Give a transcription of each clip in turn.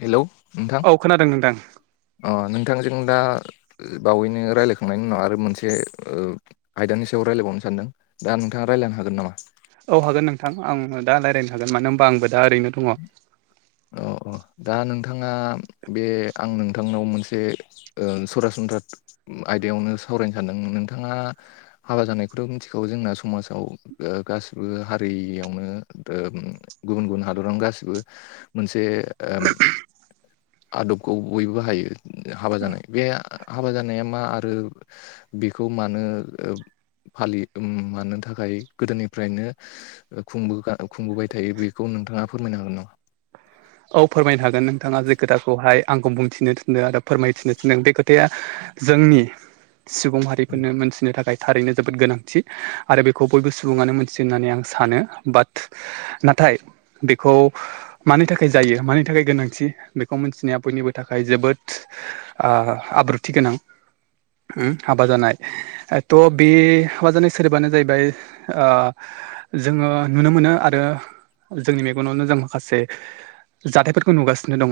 Hello नोंथां औ खोनादों नोंथां अ नोंथांजों दा बावैनो रायलायखांनायनि उनाव आरो मोनसे ओ आयदानि सायाव रायलायबावनो सानदों दा नोंथाङा रायलायनो हागोन नामा औ हागोन नोंथां आं दा रायलायनो हागोन मानो होनबा आंबो दा ओरैनो दङ औ औ दा नोंथाङा बे आं नोंथांनाव मोनसे ओ सरासनस्रा आयदायावनो सावरायनो सानदों नोंथाङा हाबा जानायखौथ' मिथिखागौ जोंना समाजाव गासिबो हारियावनो आरो गुबुन गुबुन हा दरा गासिबो मोनसे आदबखौ बयबो हायो हाबा जानाय बे हाबा जानाया मा आरो बेखौ मानो फालियो मानो थाखाय गोदोनिफ्रायनो खुंबोबाय थायो बेखौ नोंथाङा फोरमायनो हागोन नामा औ फोरमायनो हागोन नोंथाङा जे खोथाखौहाय आंखौ बुंथिनो थिनदों आरो फोरमायथिनो थिनदों बे खोथाया जोंनि सुबुं हारिफोरनो मोनथिनो थाखाय थारैनो जोबोद गोनांथि आरो बेखौ बयबो सुबुङानो मोनथियो होननानै आं सानो बाट नाथाय बेखौ मानि था खाय जायो मानि थाखाय गोनांथि बेखौ मिथिनाया बयनिबो थाखाय जोबोद ओ आब्रुथि गोनां हाबा जानाय त' बे हाबा जानाय सोदोबानो जाहैबाय ओ जोङो नुनो मोनो आरो जोंनि मेगनावनो जों माखासे जाथायफोरखौ नुगासिनो दङ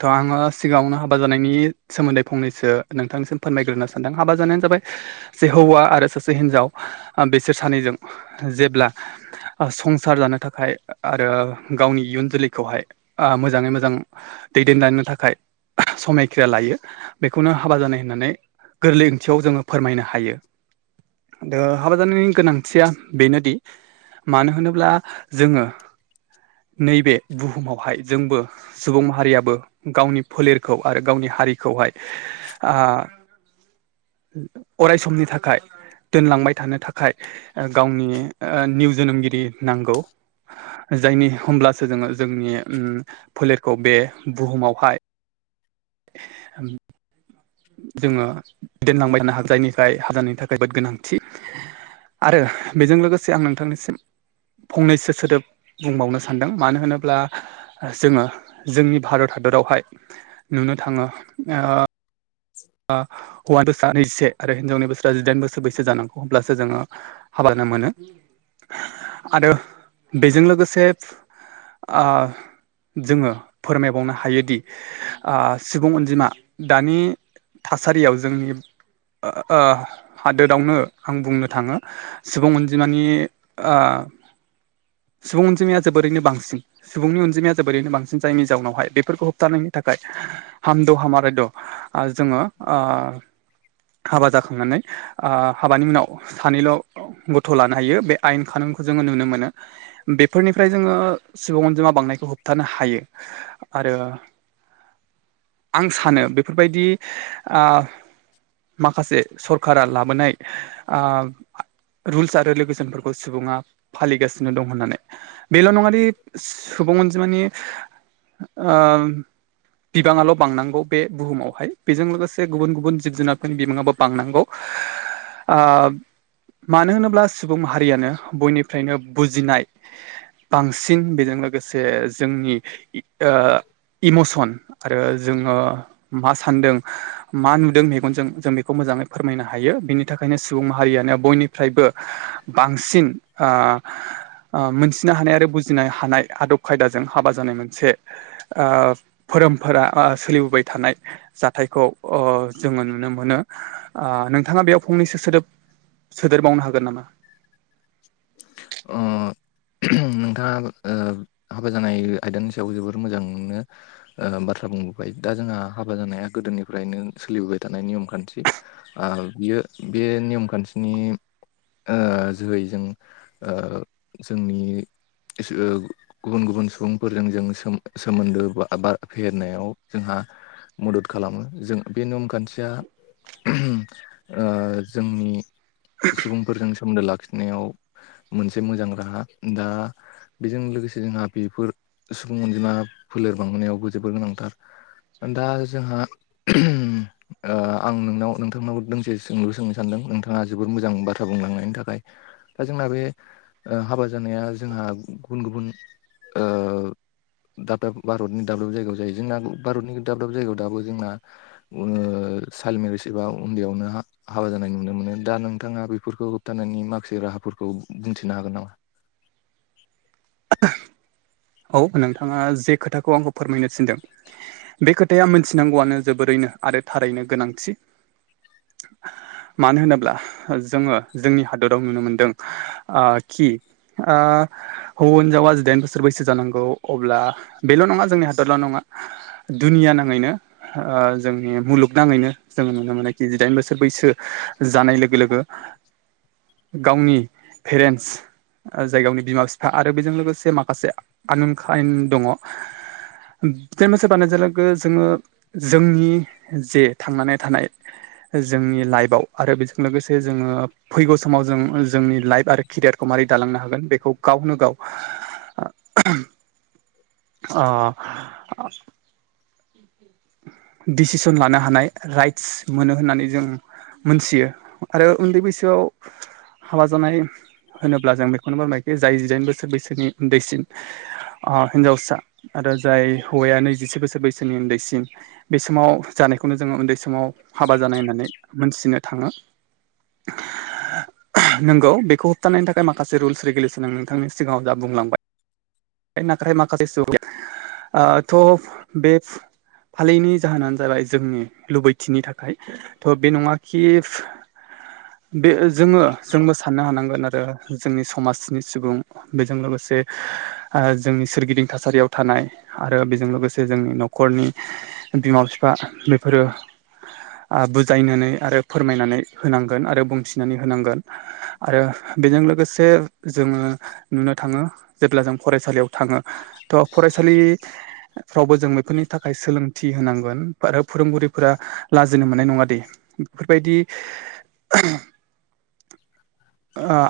थ' आङो सिगाङावनो हाबा जानायनि सोमोन्दै फंनैसो नोंथांसिम फोरमायगोरोनो सानदों हाबा जानायानो जाबाय सासे हौवा आरो सासे हिनजाव बिसोर सानैजों जेब्ला संसार जानो थाखाय आरो गावनि इयुन जोलैखौहाय मोजाङै मोजां दैदेनलांनो थाखाय समायखिरा लायो बेखौनो हाबा जानाय होननानै गोरलै ओंथियाव जोङो फोरमायनो हायो दा हाबा जानायनि गोनांथिया बेनोदि मानो होनोब्ला जोङो नैबे बुहुमावहाय जोंबो सुबुं माहारियाबो गावनि फोलेरखौ आरो गावनि हारिखौहाय आ अराय समनि थाखाय दोनलांबाय थानो थाखाय गावनि निउ जोनोमगिरि नांगौ जायनि होमब्लासो जोङो जोंनि फोलेरखौ बे बुहुमावहाय उम जोङो दोनलांबाय थानो हागोन जायनिफ्राय हा जानायनि थाखाय जोबोद गोनांथि आरो बेजों लोगोसे आं नोंथांनिसिम फंनैसो सोदोब बुंबावनो सानदों मानो होनोब्ला जोङो जोंनि भारत हादरावहाय नुनो थाङो ओ ए [inaudible] हौवानि बैसोवाजिसे आरो हिनजावनि बोसोरा जिदाइन बोसोर बैसो जानां अब्लासो जोङो हाबा जानो मोनो। आरो बेजों लोगोसे ओ जोङो फोरमायबावनो हायोदि ओ सुबुं अनजिमा दानि थासारियाव जोंनि आ हादोरावनो आं बुंनो थाङो। सुबुं अनजिमानि आ सुबुं अनजिमाया जोबोरैनो बांसिन। सुबुंनि अनजिमाया जोबोरैनो बांसिन जायनि जाउनावहाय बेफोरखौ होबथानायनि थाखाय हाम द' हामारा द' ओ जोङो ओ हाबा जाखांनानै ओ हाबानि उनाव सानैल' गथ' लानो हायो बे आयेन खानुनखौ जोङो नुनो मोनो। बेफोरनिफ्राय जोङो सुबुं अनजिमा बांनायखौ होबथानो हायो। आरो आं सानो बेफोर बायदि आ माखासे सरकारा लाबोनाय ओ रुल्स आरो रेगुलेसनफोरखौ सुबुङा फालिगासिनो दं होननानै बेल' नङा दि सुबुं अनजिमानि ओ बिबाङाल' बांनांगौ बे बुहुमावहाय बेजों लोगोसे गुबुन गुबुन जिब जुनारफोरनि बिबाङाबो बांनांगौ आ मानो होनोब्ला सुबुं माहारियानो बयनिफ्रायनो बुजिनाय। बांसिन बेजों लोगोसे जोंनि ओ इमसन आरो जोङो मा सानदों। मा नुदों मेगनजों जों बेखौ मोजाङै फोरमायनो हायो बेनि थाखायनो सुबुं माहारियानो बयनि फ्रायबो बांसिन ओ ओ मोनथिनो हानाय आरो बुजिनो हानाय आदब खायदाजों हाबा जानाय मोनसे ओ फोरोमफोरा बा सोलिबोबाय थानाय जाथायखौ ओ जोङो नुनो मोनो आ नोंथाङा बेयाव फंनैसो सोदोब सोदेरबावनो हागोन नामा? ओ नोंथाङा ओ हाबा जानाय आयदानि सायाव जोबोर मोजांनो ओ बाथ्रा बुंबोबाय दा जोंहा हाबा जानाया गोदोनिफ्रायनो सोलिबोबाय थानाय नियम खान्थि। ओ बियो बे नियम खान्थिनि ओ जोहै जों ओ जोंनि [unintelligible] गुबुन गुबुन सुबुंफोरजों जों सो-सोमोन्दो बा फेहेरनायाव जोंहा मदद खालामो जों बे नम खान्थिया ओ जोंनि सुबुंफोरजों सोमोन्दो लाखिनायाव मोनसे मोजां राहा दा बेजों लोगोसे जोंहा बेफोर सुबुं अनजिमा फोलेर बांबोनायावबो जोबोर गोनांथार। ओ दा जोंहा ओ आं नोंनाव नोंथांनाव दोंसे सोंलु सोंनो सानदों नोंथाङा जोबोर मोजां बाथ्रा बुंलांनायनि थाखाय। दा जोंना बे ओ हाबा जानाया जोंहा गुबुन गुबुन ओ दाब दाब भारतनि दाब दाब जायगायाव जायो जोंना भारतनि दाब दाब जायगायाव दाबो जोंना ओ साइल्ड मेरिज एबा उन्दैयावनो हा हाबा जानाय नुनो मोनो दा नोंथाङा बेफोरखौ होबथानायनि माखासे राहाफोरखौ बुंथिनो हागोन नामा? औ नोंथाङा जे खोथाखौ आंखौ फोरमायनो थिनदों। बे खोथाया मिथिनांगौआनो जोबोरैनो आरो थारैनो गोनांथि। [inaudible] मानो होनोब्ला जोङो जोंनि हादराव नुनो मोनदों ओ खि आ हौ जोनजावा जिदाइन बोसोर बैसो सो जानांगौ अब्ला बेल' नङा जोंनि हादरल' नङा दुनिया नाङैनो ओ जोंनि मुलुगनाङैनो जोङो नुनो मोनोखि जिदाइन बोसोर बैसो जानाय लोगो लोगो [inaudible] गावनि पेरेन्टस। ओ जाय गावनि बिमा बिफा आरो बेजों लोगोसे माखासे आनोनखायेन दङ'। जिदाइन बोसोर बारनायजो लोगो जोङो जोंनि जे थांनानै थानाय। जोंनि लाइफआव आरो बेजों लोगोसे जोङो फैगौ समाव जों जोंनि लाइफ आरो केरियारखौ मारै दालांनो हागोन बेखौ गावनो गाव [unintelligible] अ [inaudible] दिसिसन लानो हानाय राइट्स मोनो होननानै जों मोनथियो आरो उन्दै बैसोआव हाबा जानाय होनोब्ला जों बेखौनो फोरमायोखि जाय जिदाइन बोसोर बैसोनि उन्दैसिन हिनजावसा आरो जाय हौवाया नैजिसे बोसोर बैसोनि उन्दैसिम बे समाव जानायखौनो जोङो उन्दै समाव हाबा जानाय होननानै मोनथिनो थाङो। [inaudible] नोंगौ बेखौ होबथानायनि थाखाय माखासे रुल्स रेगुलेसन नोंथांनि सिगाङाव दा बुंलांबाय नाथाय माखासे सुबुंनि ओ थ' बे फालिनि जाहोनानो जाबाय जोंनि लुबैथिनि थाखाय थ' बे नङाखि बे जोङो जोंबो साननो हानांगोन। आरो जोंनि समाजनि सुबुं बेजों लोगोसे जोंनि सोरगिदिं थासारियाव थानाय आरो बेजों लोगोसे जोंनि न'खरनि बिमा बिफा बेफोरो बुजायनानै आरो फोरमायनानै होनांगोन आरो बुंथिनानै होनांगोन। आरो बेजों लोगोसे जोङो नुनो थाङो। जेब्ला जों फरायसालियाव थाङो थ फरायसालिफ्रावबो जों बेफोरनि थाखाय सोलों होनांगोन। आरो फोरोंगुरुफोरा लाजिनो मोननाय नङादे बेफोरबायदि [unintelligible]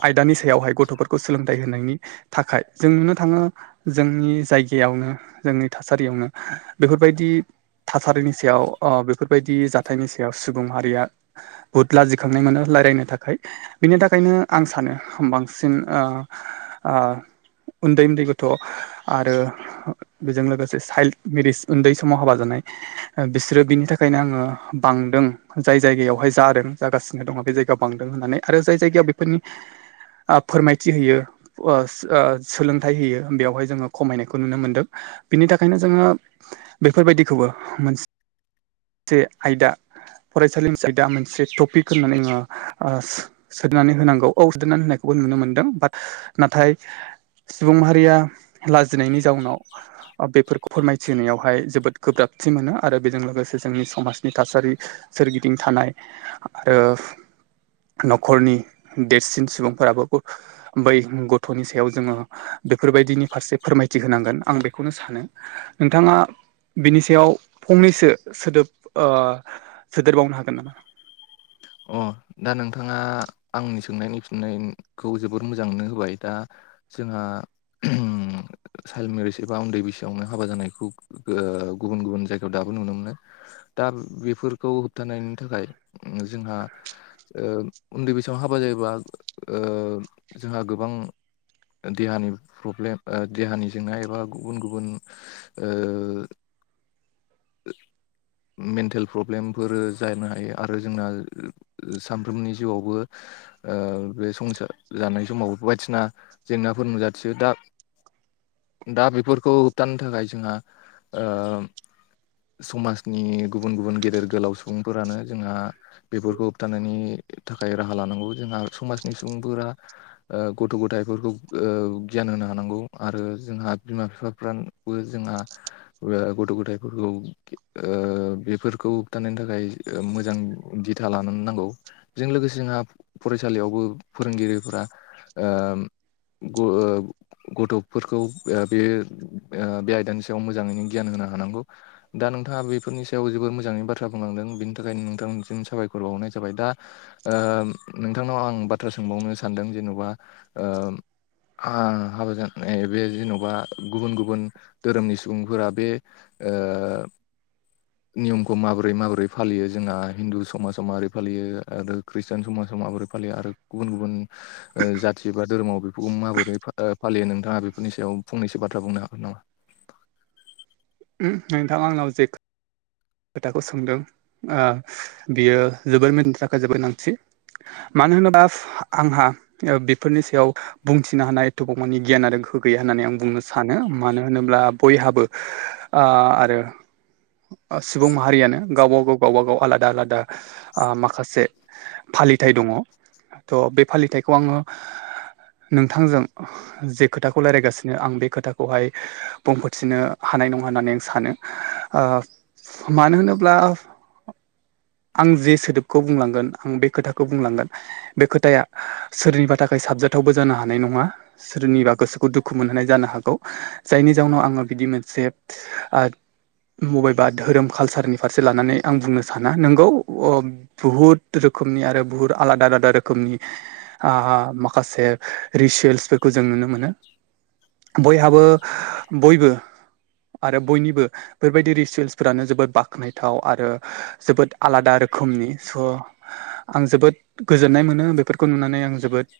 आयदानि सायावहाय गथ'फोरखौ सोलोंथाइ होनायनि थाखाय जों नुनो थाङो जोंनि जायगायावनो जोंनि थासारियावनो बेफोरबायदि थासारिनि सायाव बेफोरबायदि जाथायनि सायाव सुबुं हारिया बुहुद लाजिखांनाय मोनो। लायरायनो थाखाय बिनि थाखाय बेखायनो आं सानो बांसिन ओ ओ उन्दै उन्दै गथ' आरो बेजों लोगोसे साइल्ड मेरिस उन्दै समाव हाबा जानाय बिसोरो बिनि थाखायनो आङो बांदों। जाय जायगायावहाय जादों जागासिनो दङ बे जायगायाव बांदों होननानै। आरो जाय जायगायाव बेफोरनि फोरमायथि होयो। सोलोंथाइ होयो बेवहाय जोङो खमायनायखौ नुनो मोनदों। बिनि थाखायनो जोङो बेफोरबायदिखौबो मोनसे से आयदा फरायसालिनि आयदा मोनसे टपिक होननानै आङो ओ सोनानै होनांगौ। औ सोनानै होनायखौबो नुनो मोनदों बाट नाथाय सुबुं माहारिया लाजिनायनि जाउनाव बेफोरखौ फोरमायथिनायावहाय जोबोद गोब्राबथि मोनो। आरो बेजों लोगोसे जोंनि समाजनि थासारि सोरगिदिं थानाय आरो न'खरनि देरसिन सुबुंफोराबो बै गथ'नि सायाव जोङो बेफोरबायदिनि फारसे फोरमायथि होनांगोन आं बेखौनो सानो। नोंथाङा बिनि सायाव फंनैसो सोदोब ओ सोदेरबावनो हागोन नामा? अ दा नोंथाङा आंनि सोंनायनि फिन्नायखौ जोबोर मोजांनो होबाय दा। जोंहा चाइल्ड मेरिज एबा उन्दै बैसोआवनो हाबा जानायखौओ गुबुन गुबुन जायगायाव दाबो नुनो मोनो। दा बेफोरखौ होब्थानायनि थाखाय जोंहायो उन्दै बैसोआव हाबा जायोबा जोंहा गोबांओ देहानि प्रब्लेम देहानि जेंना एबा गुबुन गुबुनो ओ मेन्टेल प्रब्लेमफोर जानो हायो आरो जोंनानो सानफ्रोमनि जिउआवबो बे संसार जानाय समाव बायदिना जेंनाफोर नुजाथियो दा। दा बेफोरखौ होबथानो थाखाय जोंहा ओ समाजनि गुबुन गुबुन गेदेर गोलाव सुबुंफोरानो जोंहा बेफोरखौ होबथानायनि थाखाय राहा लानांगौ जोंहा समाजनि सुबुंफोराबो गथ' गथायाइफोरखौ गियान होनो हानांगौ आरो जोंहा बिमा बिफाफ्राबो ओ जोंहा गथ' गथायफोरखौ बेफोरखौ होबथानायनि थाखाय मोजां गिया बिथा लानानै नांगौ बेजों लोगोसे जोंहा फरायसालियावबो फोरोंगिरिफ्रा ओ [unintelligible] गथ'फोरखौ बे बे आयदानि सायाव मोजांङैनो गियान होनो हानांगौ। दा नोंथाङा बेफोरनि सायाव जोबबोोर मोजाङै बाथ्रा बुंलांदों बेनि थाखायनो नोंथांनिसिम साबायखरसै फोरबावहरनाय जाबाय दा नोंथांनाव आं बाथ्रा सोंबावनो सानदों जेन'बा ओ हाबा जानाय बे जेन'बा गुबुन गुबुन धोरोमनि सुबुंफोरा बे नियमखौ माबोरै माबोरै फालियो जोंहा हिन्दु समाजावो माबोरै फालियो आरो खृष्टिान समाजाव माबोरै फालियो आरो गुबुन गुबुन जाथि बा धोरोम बेफोरखौ माबोरै फालियो नोंथाङा बेफोरनि सायाव फंनैसो बाथ्रा बुंनो हागोन नामा? नोंथां आंनाव खोथाखौ सोंदों बियो जोबोर मथिनि थाखाय जोबोर नांसि मानो होनोबा आंहा बेफोरनि सायावो बुंथिनो हानाय एथबावमानानि गियान आरो गोहो गैया होननानै आं बुंनो सानो मानो होनोब्ला बयहाबोओ आरो सुबुं माहारियानो गावबा गावनो गावबाागाव आलादा आलादा माखासे फालिथाइ दंङ। ओ बे फालिथायखौ आंङो नोंथांजों जे खोथाखौ राय्लायगासिनो आं बे खोथाखौहाय बुंफोरथिनो हानाय नंङा होननानै आं सानो। मानो होनोब्ला आं जे सोदोबखौ बुंलांगोन आं बे खोथाखौ बुंलांगोन। बे खोथाया सोरनिबा थाखाय साबजाथावबो जानो हानाय नंङा। सोरनिबा गोसोखौ दुखु मोनहोनाय जानो हागौ जायनि जाउनाव आंङो बिदि मोनसे ओ बय बा धोरोम कालसारनि फारसे लानानै आं बुंनो साना नोंगौ‌ औ बुहुत रोखोमनि आरो बुहुत आलादा आलादा रोखोमनि माखासे रिसुयेल्सफोरखौ जों नुनो मोनो। बयहाबो बयबो आरो बयनिबो बेबायदि रिचुयेल्स फोरानो जोबोद बाख्नायथाव आरो जोबोद आलादा रोखोमनि स' आं जोबोद गोजोननाय मोनो बेफोरखौ नुनानै आं जोबोद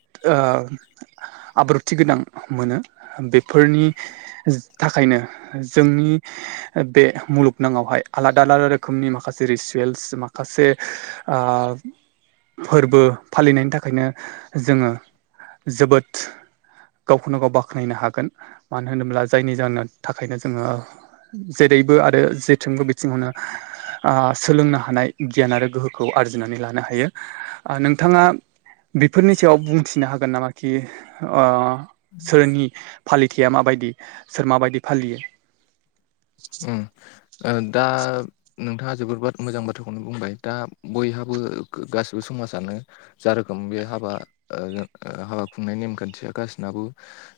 आब्रुथि गोनां मोनो बेफोरनिबो ओ थाखायनो जोंनि बे मुलुग नाङावहाय आलादा आलादा रोखोमनि माखासे रिसुयेल्स माखासे ओ फोरबो फालिनायनि थाखायनो जोंङो जोबोद गावखौनो गाव बाख्नायनो हागोन मानो होनोब्ला जायनि जानो थाखायनो जोङो। जेरैबो आरो जेथंबो बिथिङावनो सोलोंनो हानाय गियान आरो गोहो खौ आरजिनानै लानो हायो ओ नोंथांङा बेफोरनि सायाव बुंथिनो हागोन नामा? कि सोरनि फालिथायया माबायदि सोर माबायदि फालियो? उम आं‌ दा नोंथाङा जोबोर बाद मोजां बाथ्राखौनो बुंबाय दा बयहाबो गासिबो समाजानो ज रोखोम बे हाबा ओ हाबा खुंनाय नेमखान्थिया गासिनाबो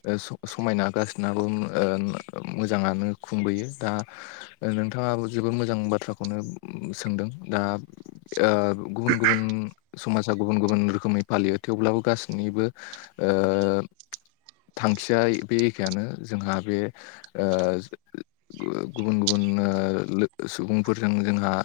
ओ ओ समायना गासिनाबो ओ ओ मोजाङानो खुंबोयो। दा नोंथाङा जोबोद मोजां बाथ्राखौनो सोंदों दा ओ गुबुन गुबुन समाजा गुबुन गुबुन रोखोमै फालियो थेवब्लाबो गासैनिबो ओ थांखिया बे एखेयानो जोंहा बे ओ गुबुन गुबुन सुबुंफोरजों जोंहा